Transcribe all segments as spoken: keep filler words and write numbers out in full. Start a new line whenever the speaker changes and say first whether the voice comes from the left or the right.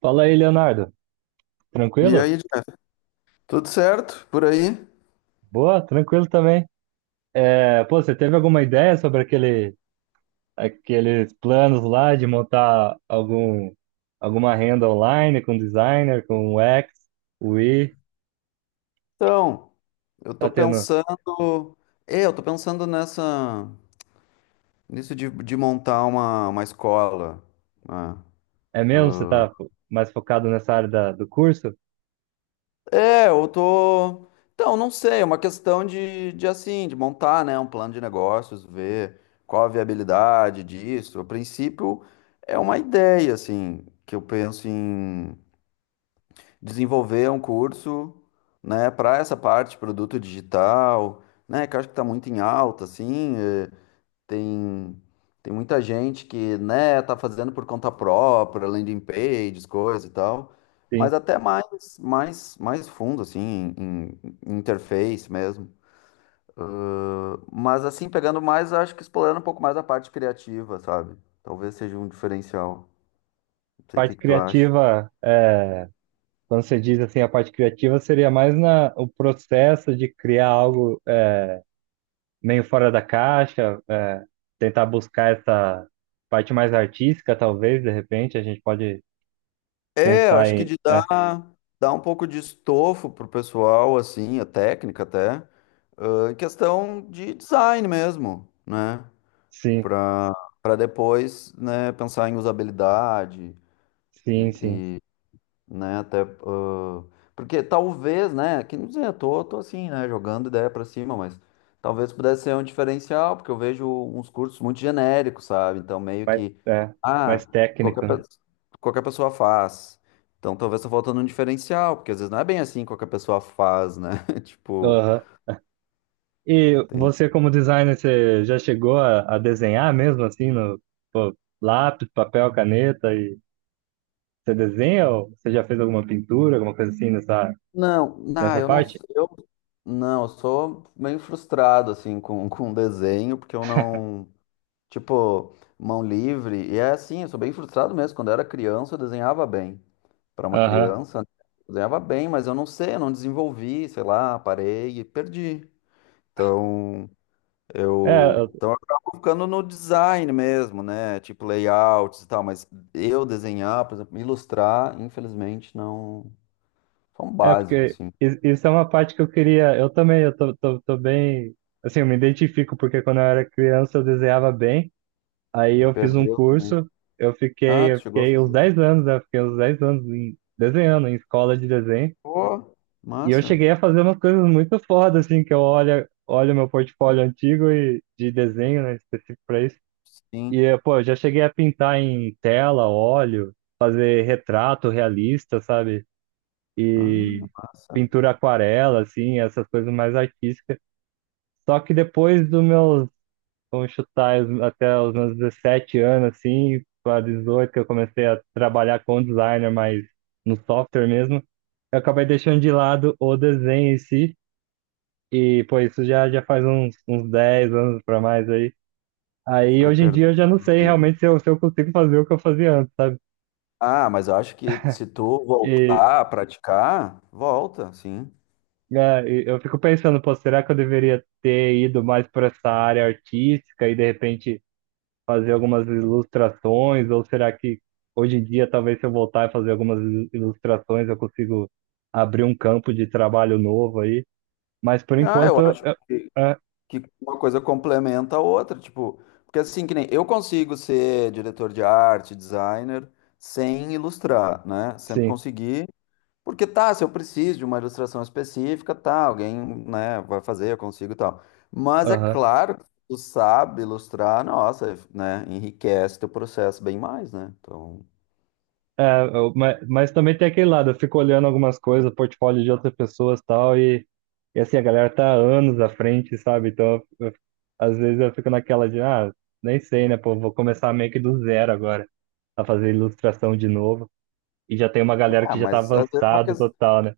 right: Fala aí, Leonardo.
left: E
right: Tranquilo?
left: aí, Jeff, tudo certo por aí?
right: Boa, tranquilo também. É, pô, você teve alguma ideia sobre aquele, aqueles planos lá de montar algum, alguma renda online com designer, com U X, U I?
left: Então, eu tô
right: Tá tendo?
left: pensando, é, eu tô pensando nessa, nisso de, de montar uma, uma escola, né?
right: É mesmo? Você tá fo- mais focado nessa área da- do curso?
left: É, eu tô, então, não sei, é uma questão de, de assim, de montar, né, um plano de negócios, ver qual a viabilidade disso. A princípio, é uma ideia, assim, que eu penso em desenvolver um curso, né, para essa parte de produto digital, né, que eu acho que está muito em alta, assim, eh, tem tem muita gente que, né, tá fazendo por conta própria, landing pages, coisa e tal,
right: Sim.
left: mas até mais mais mais fundo assim, em, em interface mesmo. Mas assim, pegando mais, acho que explorando um pouco mais a parte criativa, sabe? Talvez seja um diferencial. Não sei o que
right: Parte
left: que tu acha.
right: criativa, é, quando você diz assim, a parte criativa seria mais na, o processo de criar algo meio fora da caixa, é, tentar buscar essa parte mais artística, talvez, de repente, a gente pode
left: É, eu
right: pensar
left: acho que
right: em.
left: de dar,
right: É,
left: dar um pouco de estofo pro pessoal, assim, a técnica até, ah, em questão de design mesmo, né?
right: sim,
left: Pra, pra depois, né, pensar em usabilidade
right: sim, sim.
left: e né? Até ah, porque talvez, né? Que não sei, eu tô, tô assim, né? Jogando ideia pra cima, mas talvez pudesse ser um diferencial, porque eu vejo uns cursos muito genéricos, sabe? Então meio
right: Mais,
left: que
right: é, Mais
left: ah, qualquer,
right: técnico, né?
left: pe- qualquer pessoa faz. Então talvez tá faltando um diferencial, porque às vezes não é bem assim que qualquer pessoa faz, né? Tipo,
right: Aham. E
left: tem
right: você, como designer, você já chegou a, a desenhar mesmo assim no lápis, papel, caneta? E você desenha ou você já fez alguma pintura, alguma coisa assim nessa,
left: não, não,
right: nessa
left: eu não,
right: parte?
left: eu não, eu sou meio frustrado assim com com desenho, porque eu não Tipo, mão livre. E é assim, eu sou bem frustrado mesmo. Quando eu era criança, eu desenhava bem. Para uma
right: Aham.
left: criança, né? Eu desenhava bem, mas eu não sei, eu não desenvolvi, sei lá, parei e perdi. Então,
right: É,
left: eu, então eu acabo ficando no design mesmo, né? Tipo layouts e tal, mas eu desenhar, por exemplo, ilustrar, infelizmente não, só um
right: É,
left: básico
right: porque
left: assim.
right: i- isso é uma parte que eu queria. Eu também, eu tô, tô, tô bem. Assim, eu me identifico, porque quando eu era criança eu desenhava bem. Aí
left: E
right: eu fiz um
left: perdeu também.
right: curso, eu
left: Ah,
right: fiquei, eu
left: tu chegou a
right: fiquei uns
left: fazer.
right: dez anos, né? Fiquei uns dez anos em- desenhando, em escola de desenho.
left: Pô,
right: E eu
left: massa.
right: cheguei a fazer umas coisas muito foda, assim, que eu olho, olho meu portfólio antigo e, de desenho, né? Específico pra isso. E,
left: Sim.
right: eh, pô, eu já cheguei a pintar em tela, óleo, fazer retrato realista, sabe?
left: Ah,
right: E
left: massa.
right: pintura aquarela, assim, essas coisas mais artísticas. Só que depois dos meus, vamos chutar, os- até os meus dezessete anos, assim, para dezoito, que eu comecei a trabalhar com designer, mas no software mesmo, eu acabei deixando de lado o desenho em si. E, pô, isso já, já faz uns, uns dez anos para mais aí. Aí,
left: Foi
right: hoje em dia, eu já não sei
left: perdendo.
right: realmente se eu, se eu consigo fazer o que eu fazia antes, sabe?
left: Ah, mas eu acho que se tu voltar a praticar, volta, sim.
right: É, e eu fico pensando, pô, será que eu deveria ter ido mais para essa área artística e de repente fazer algumas ilustrações? Ou será que hoje em dia, talvez se eu voltar e fazer algumas il- ilustrações, eu consigo abrir um campo de trabalho novo aí? Mas por
left: Ah, eu
right: enquanto,
left: acho
right: eu,
left: que,
right: é,
left: que uma coisa complementa a outra, tipo, porque assim que nem eu consigo ser diretor de arte, designer, sem ilustrar, né? Sempre
right: sim.
left: consegui, porque tá, se eu preciso de uma ilustração específica, tá, alguém, né, vai fazer, eu consigo e tal. Mas é claro que tu sabe ilustrar, nossa, né, enriquece teu processo bem mais, né? Então,
right: Mas, mas também tem aquele lado, eu fico olhando algumas coisas, portfólio de outras pessoas e tal, e, e assim, a galera tá anos à frente, sabe? Então, eu- eu- às vezes eu fico naquela de, ah, nem sei, né, pô, vou começar meio que do zero agora, a fazer ilustração de novo, e já tem uma galera que
left: ah,
right: já tá
left: mas às vezes é uma
right: avançado
left: questão
right: total, né?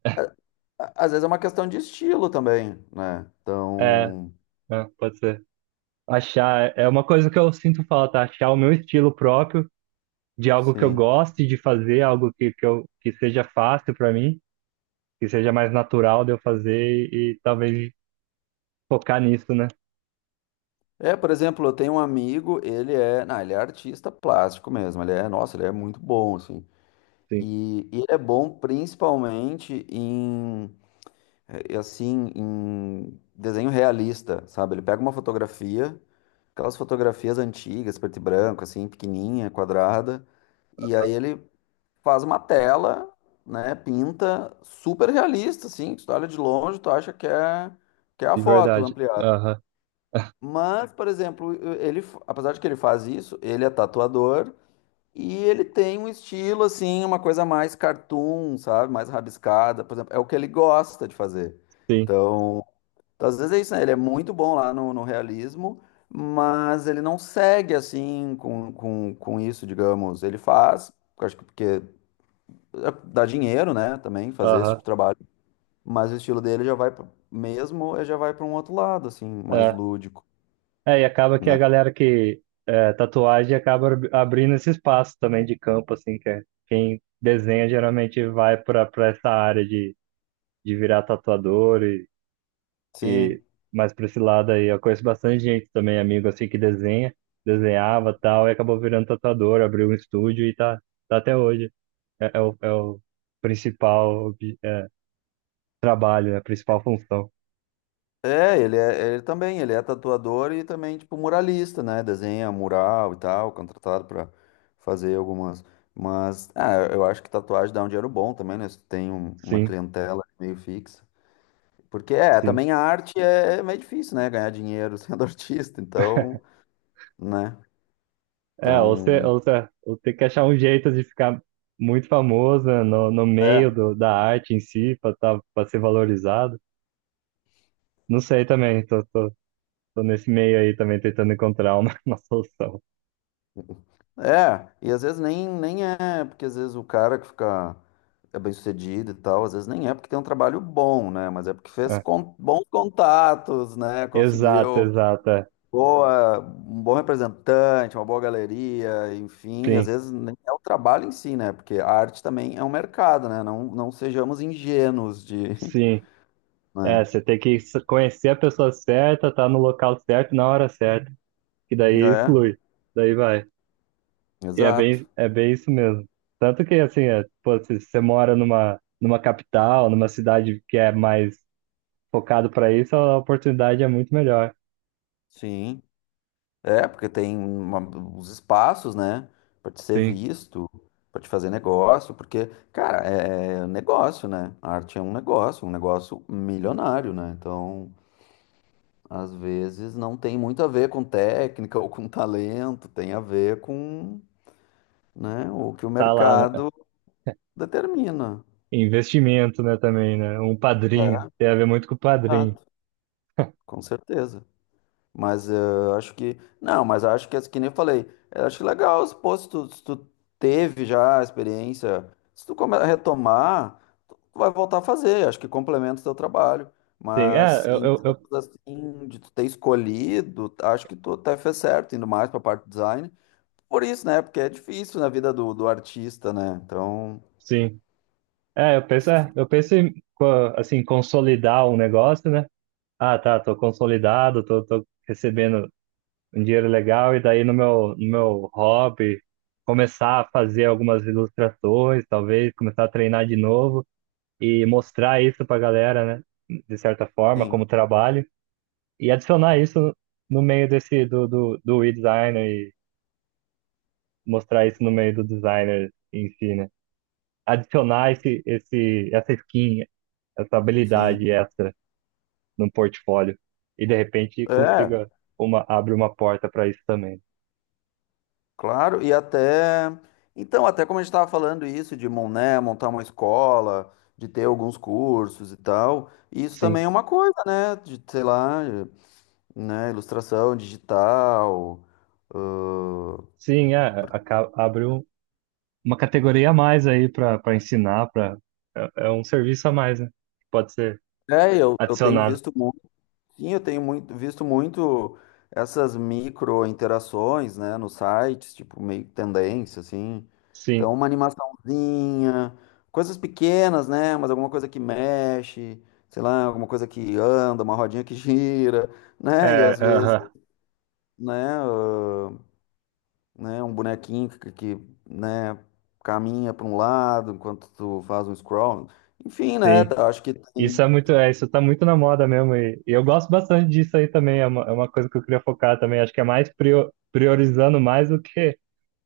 left: a- às vezes é uma questão de estilo também, né?
right: É,
left: Então,
right: é, pode ser. Achar, é uma coisa que eu sinto falta, achar o meu estilo próprio, de algo que eu
left: sim.
right: goste de fazer, algo que, que, eu, que seja fácil pra mim, que seja mais natural de eu fazer e, e talvez focar nisso, né?
left: É, por exemplo, eu tenho um amigo, ele é, não, ele é artista plástico mesmo, ele é, nossa, ele é muito bom, assim.
right: Sim,
left: E, e ele é bom principalmente em, eh, assim, em desenho realista, sabe? Ele pega uma fotografia, aquelas fotografias antigas, preto e branco, assim, pequenininha, quadrada, e aí ele faz uma tela, né, pinta super realista, assim, que tu olha de longe, tu acha que é, que é a
right: de
left: foto
right: verdade.
left: ampliada.
right: Aham,
left: Mas, por exemplo, ele, apesar de que ele faz isso, ele é tatuador e ele tem um estilo, assim, uma coisa mais cartoon, sabe, mais rabiscada, por exemplo, é o que ele gosta de fazer.
right: sim,
left: Então, então, às vezes é isso, né, ele é muito bom lá no, no realismo, mas ele não segue, assim, com, com, com isso, digamos, ele faz, eu acho que porque é, dá dinheiro, né, também fazer esse tipo
right: aham.
left: de trabalho, mas o estilo dele já vai, pra- mesmo, eh, já vai para um outro lado, assim, mais
right: É.
left: lúdico,
right: É, e acaba que a
left: né?
right: galera que é, tatuagem acaba ab- abrindo esse espaço também de campo, assim, que é, quem desenha geralmente vai para para essa área de, de virar tatuador e,
left: Sim.
right: e mais para esse lado aí. Eu conheço bastante gente também, amigo, assim, que desenha, desenhava e tal, e acabou virando tatuador, abriu um estúdio e tá, tá até hoje. É, é o, é o principal trabalho, é a principal função.
left: É, ele é, ele também, ele é tatuador e também, tipo, muralista, né? Desenha mural e tal, contratado para fazer algumas. Mas, ah, eu acho que tatuagem dá um dinheiro bom também, né? Se tu tem um- uma
right: Sim,
left: clientela meio fixa. Porque, é,
right: sim.
left: também a arte é é meio difícil, né? Ganhar dinheiro sendo artista, então, né?
right: É, ou você,
left: Então.
right: ou você, ou tem que achar um jeito de ficar muito famoso, né, no, no meio
left: É.
right: do, da arte em si, para tá, para ser valorizado. Não sei também, tô, tô, tô nesse meio aí também tentando encontrar uma, uma solução.
left: É, e às vezes nem, nem é, porque às vezes o cara que fica é bem sucedido e tal, às vezes nem é porque tem um trabalho bom, né? Mas é porque fez
right: É.
left: con- bons contatos, né?
right: Exato,
left: Conseguiu
right: exato. É.
left: boa, um bom representante, uma boa galeria, enfim, às
right: Sim,
left: vezes nem é o trabalho em si, né? Porque a arte também é um mercado, né? Não, não sejamos ingênuos de,
right: sim. É,
left: né?
right: você tem que s- conhecer a pessoa certa, tá no local certo, na hora certa, que daí
left: É,
right: flui, daí vai. E é
left: exato.
right: bem, é bem isso mesmo. Tanto que, assim, é, pô, se se você mora numa, numa capital, numa cidade que é mais focado para isso, a oportunidade é muito melhor.
left: Sim. É, porque tem uma- os espaços, né? Pra te ser
right: Sim,
left: visto, pra te fazer negócio, porque, cara, é é negócio, né? A arte é um negócio, um negócio milionário, né? Então, às vezes não tem muito a ver com técnica ou com talento, tem a ver com, né, o que o
right: tá lá, né?
left: mercado determina.
right: Investimento, né, também, né? Um padrinho,
left: É,
right: tem a ver muito com o padrinho.
left: exato, com certeza. Mas eh, eu acho que. Não, mas acho que, que nem eu falei, eu acho legal, se, pô, se tu, se tu teve já a experiência, se tu come- retomar, tu vai voltar a fazer, acho que complementa o teu trabalho.
right: Sim, é,
left: Mas
right: eu,
left: em
right: eu, eu-
left: termos assim, de tu ter escolhido, acho que tu até fez certo, indo mais pra parte do design. Por isso, né? Porque é difícil na vida do, do artista, né? Então,
right: sim. É, eu penso, é, eu penso em, co- assim, consolidar um negócio, né? Ah, tá, tô consolidado, tô, tô recebendo um dinheiro legal e daí no meu, no meu hobby começar a fazer algumas ilustrações, talvez começar a treinar de novo e mostrar isso pra galera, né? De certa forma,
left: sim,
right: como trabalho e adicionar isso no meio desse do, do, do e-designer e mostrar isso no meio do designer em si, né? Adicionar esse, esse, essa skin, essa
left: sim.
right: habilidade extra no portfólio e de repente
left: É,
right: consiga uma, abre uma porta para isso também.
left: claro, e até. Então, até como a gente estava falando isso, de mon- né, montar uma escola, de ter alguns cursos e tal, isso também
right: Sim.
left: é uma coisa, né? De, sei lá, né, ilustração digital. ãh,
right: Sim, é, aca- abre um- uma categoria a mais aí para para ensinar, para é, é um serviço a mais, né? Que pode ser
left: É, eu, eu tenho
right: adicionado.
left: visto sim, eu tenho muito, visto muito essas micro interações, né, nos sites, tipo meio que tendência, assim. Então,
right: Sim,
left: uma animaçãozinha, coisas pequenas, né, mas alguma coisa que mexe, sei lá, alguma coisa que anda, uma rodinha que gira, né, e
right: é,
left: às vezes,
right: aham,
left: né, ah, né, um bonequinho que, que, né, caminha para um lado enquanto tu faz um scroll. Enfim, né,
right: sim.
left: tá, acho que tem.
right: Isso é muito, é, isso tá muito na moda mesmo e, e eu gosto bastante disso aí também. É uma, é uma coisa que eu queria focar também. Acho que é mais prio- priorizando mais do que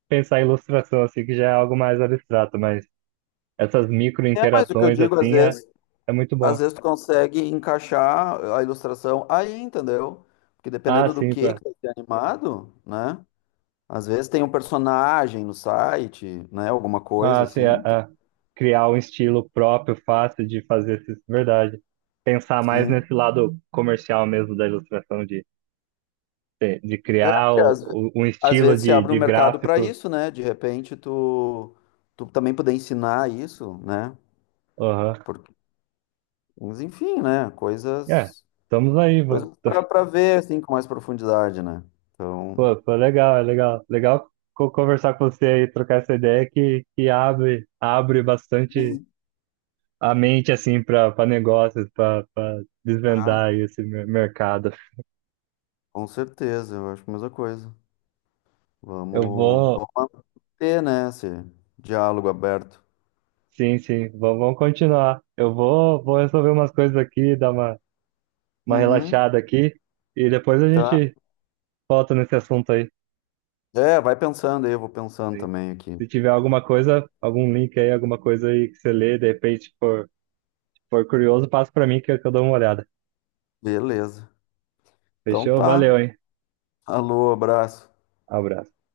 right: pensar em ilustração, assim, que já é algo mais abstrato, mas essas micro
left: É, mas o que eu
right: interações
left: digo às
right: assim é,
left: vezes.
right: é muito
left: Às
right: bom.
left: vezes tu consegue encaixar a ilustração aí, entendeu? Porque
right: Ah,
left: dependendo do
right: sim.
left: que que vai ser animado, né? Às vezes tem um personagem no site, né? Alguma coisa
right: Ah, sim,
left: assim.
right: a, a criar um estilo próprio, fácil de fazer isso, verdade. Pensar mais
left: Sim.
right: nesse lado comercial mesmo da ilustração, de, de, de
left: É,
right: criar
left: porque
right: o,
left: às, ve-
right: o- um
left: às
right: estilo
left: vezes se
right: de,
left: abre um
right: de
left: mercado para
right: gráfico.
left: isso, né? De repente tu, tu também poder ensinar isso, né?
right: Aham.
left: Porque, mas enfim, né?
right: É,
left: Coisas,
right: estamos aí, vô.
left: coisas para ver assim com mais profundidade, né? Então,
right: pô, pô, legal, é legal. Legal co- conversar com você aí, trocar essa ideia que, que abre, abre bastante
left: sim.
right: a mente, assim, para negócios, para
left: Tá,
right: desvendar esse mer- mercado.
left: com certeza, eu acho a mesma coisa.
right: Eu
left: Vamos,
right: vou.
left: vamos manter, né, esse diálogo aberto.
right: Sim, sim, vamos, vamos continuar. Eu vou, vou resolver umas coisas aqui, dar uma, uma
left: Uhum,
right: relaxada aqui e depois a
left: tá.
right: gente volta nesse assunto aí.
left: É, vai pensando aí, eu vou pensando
right: Se,
left: também aqui.
right: se tiver alguma coisa, algum link aí, alguma coisa aí que você lê, de repente for, for curioso, passa para mim que eu que eu dou uma olhada.
left: Beleza. Então
right: Fechou?
left: tá.
right: Valeu, hein?
left: Alô, abraço.
right: Abraço.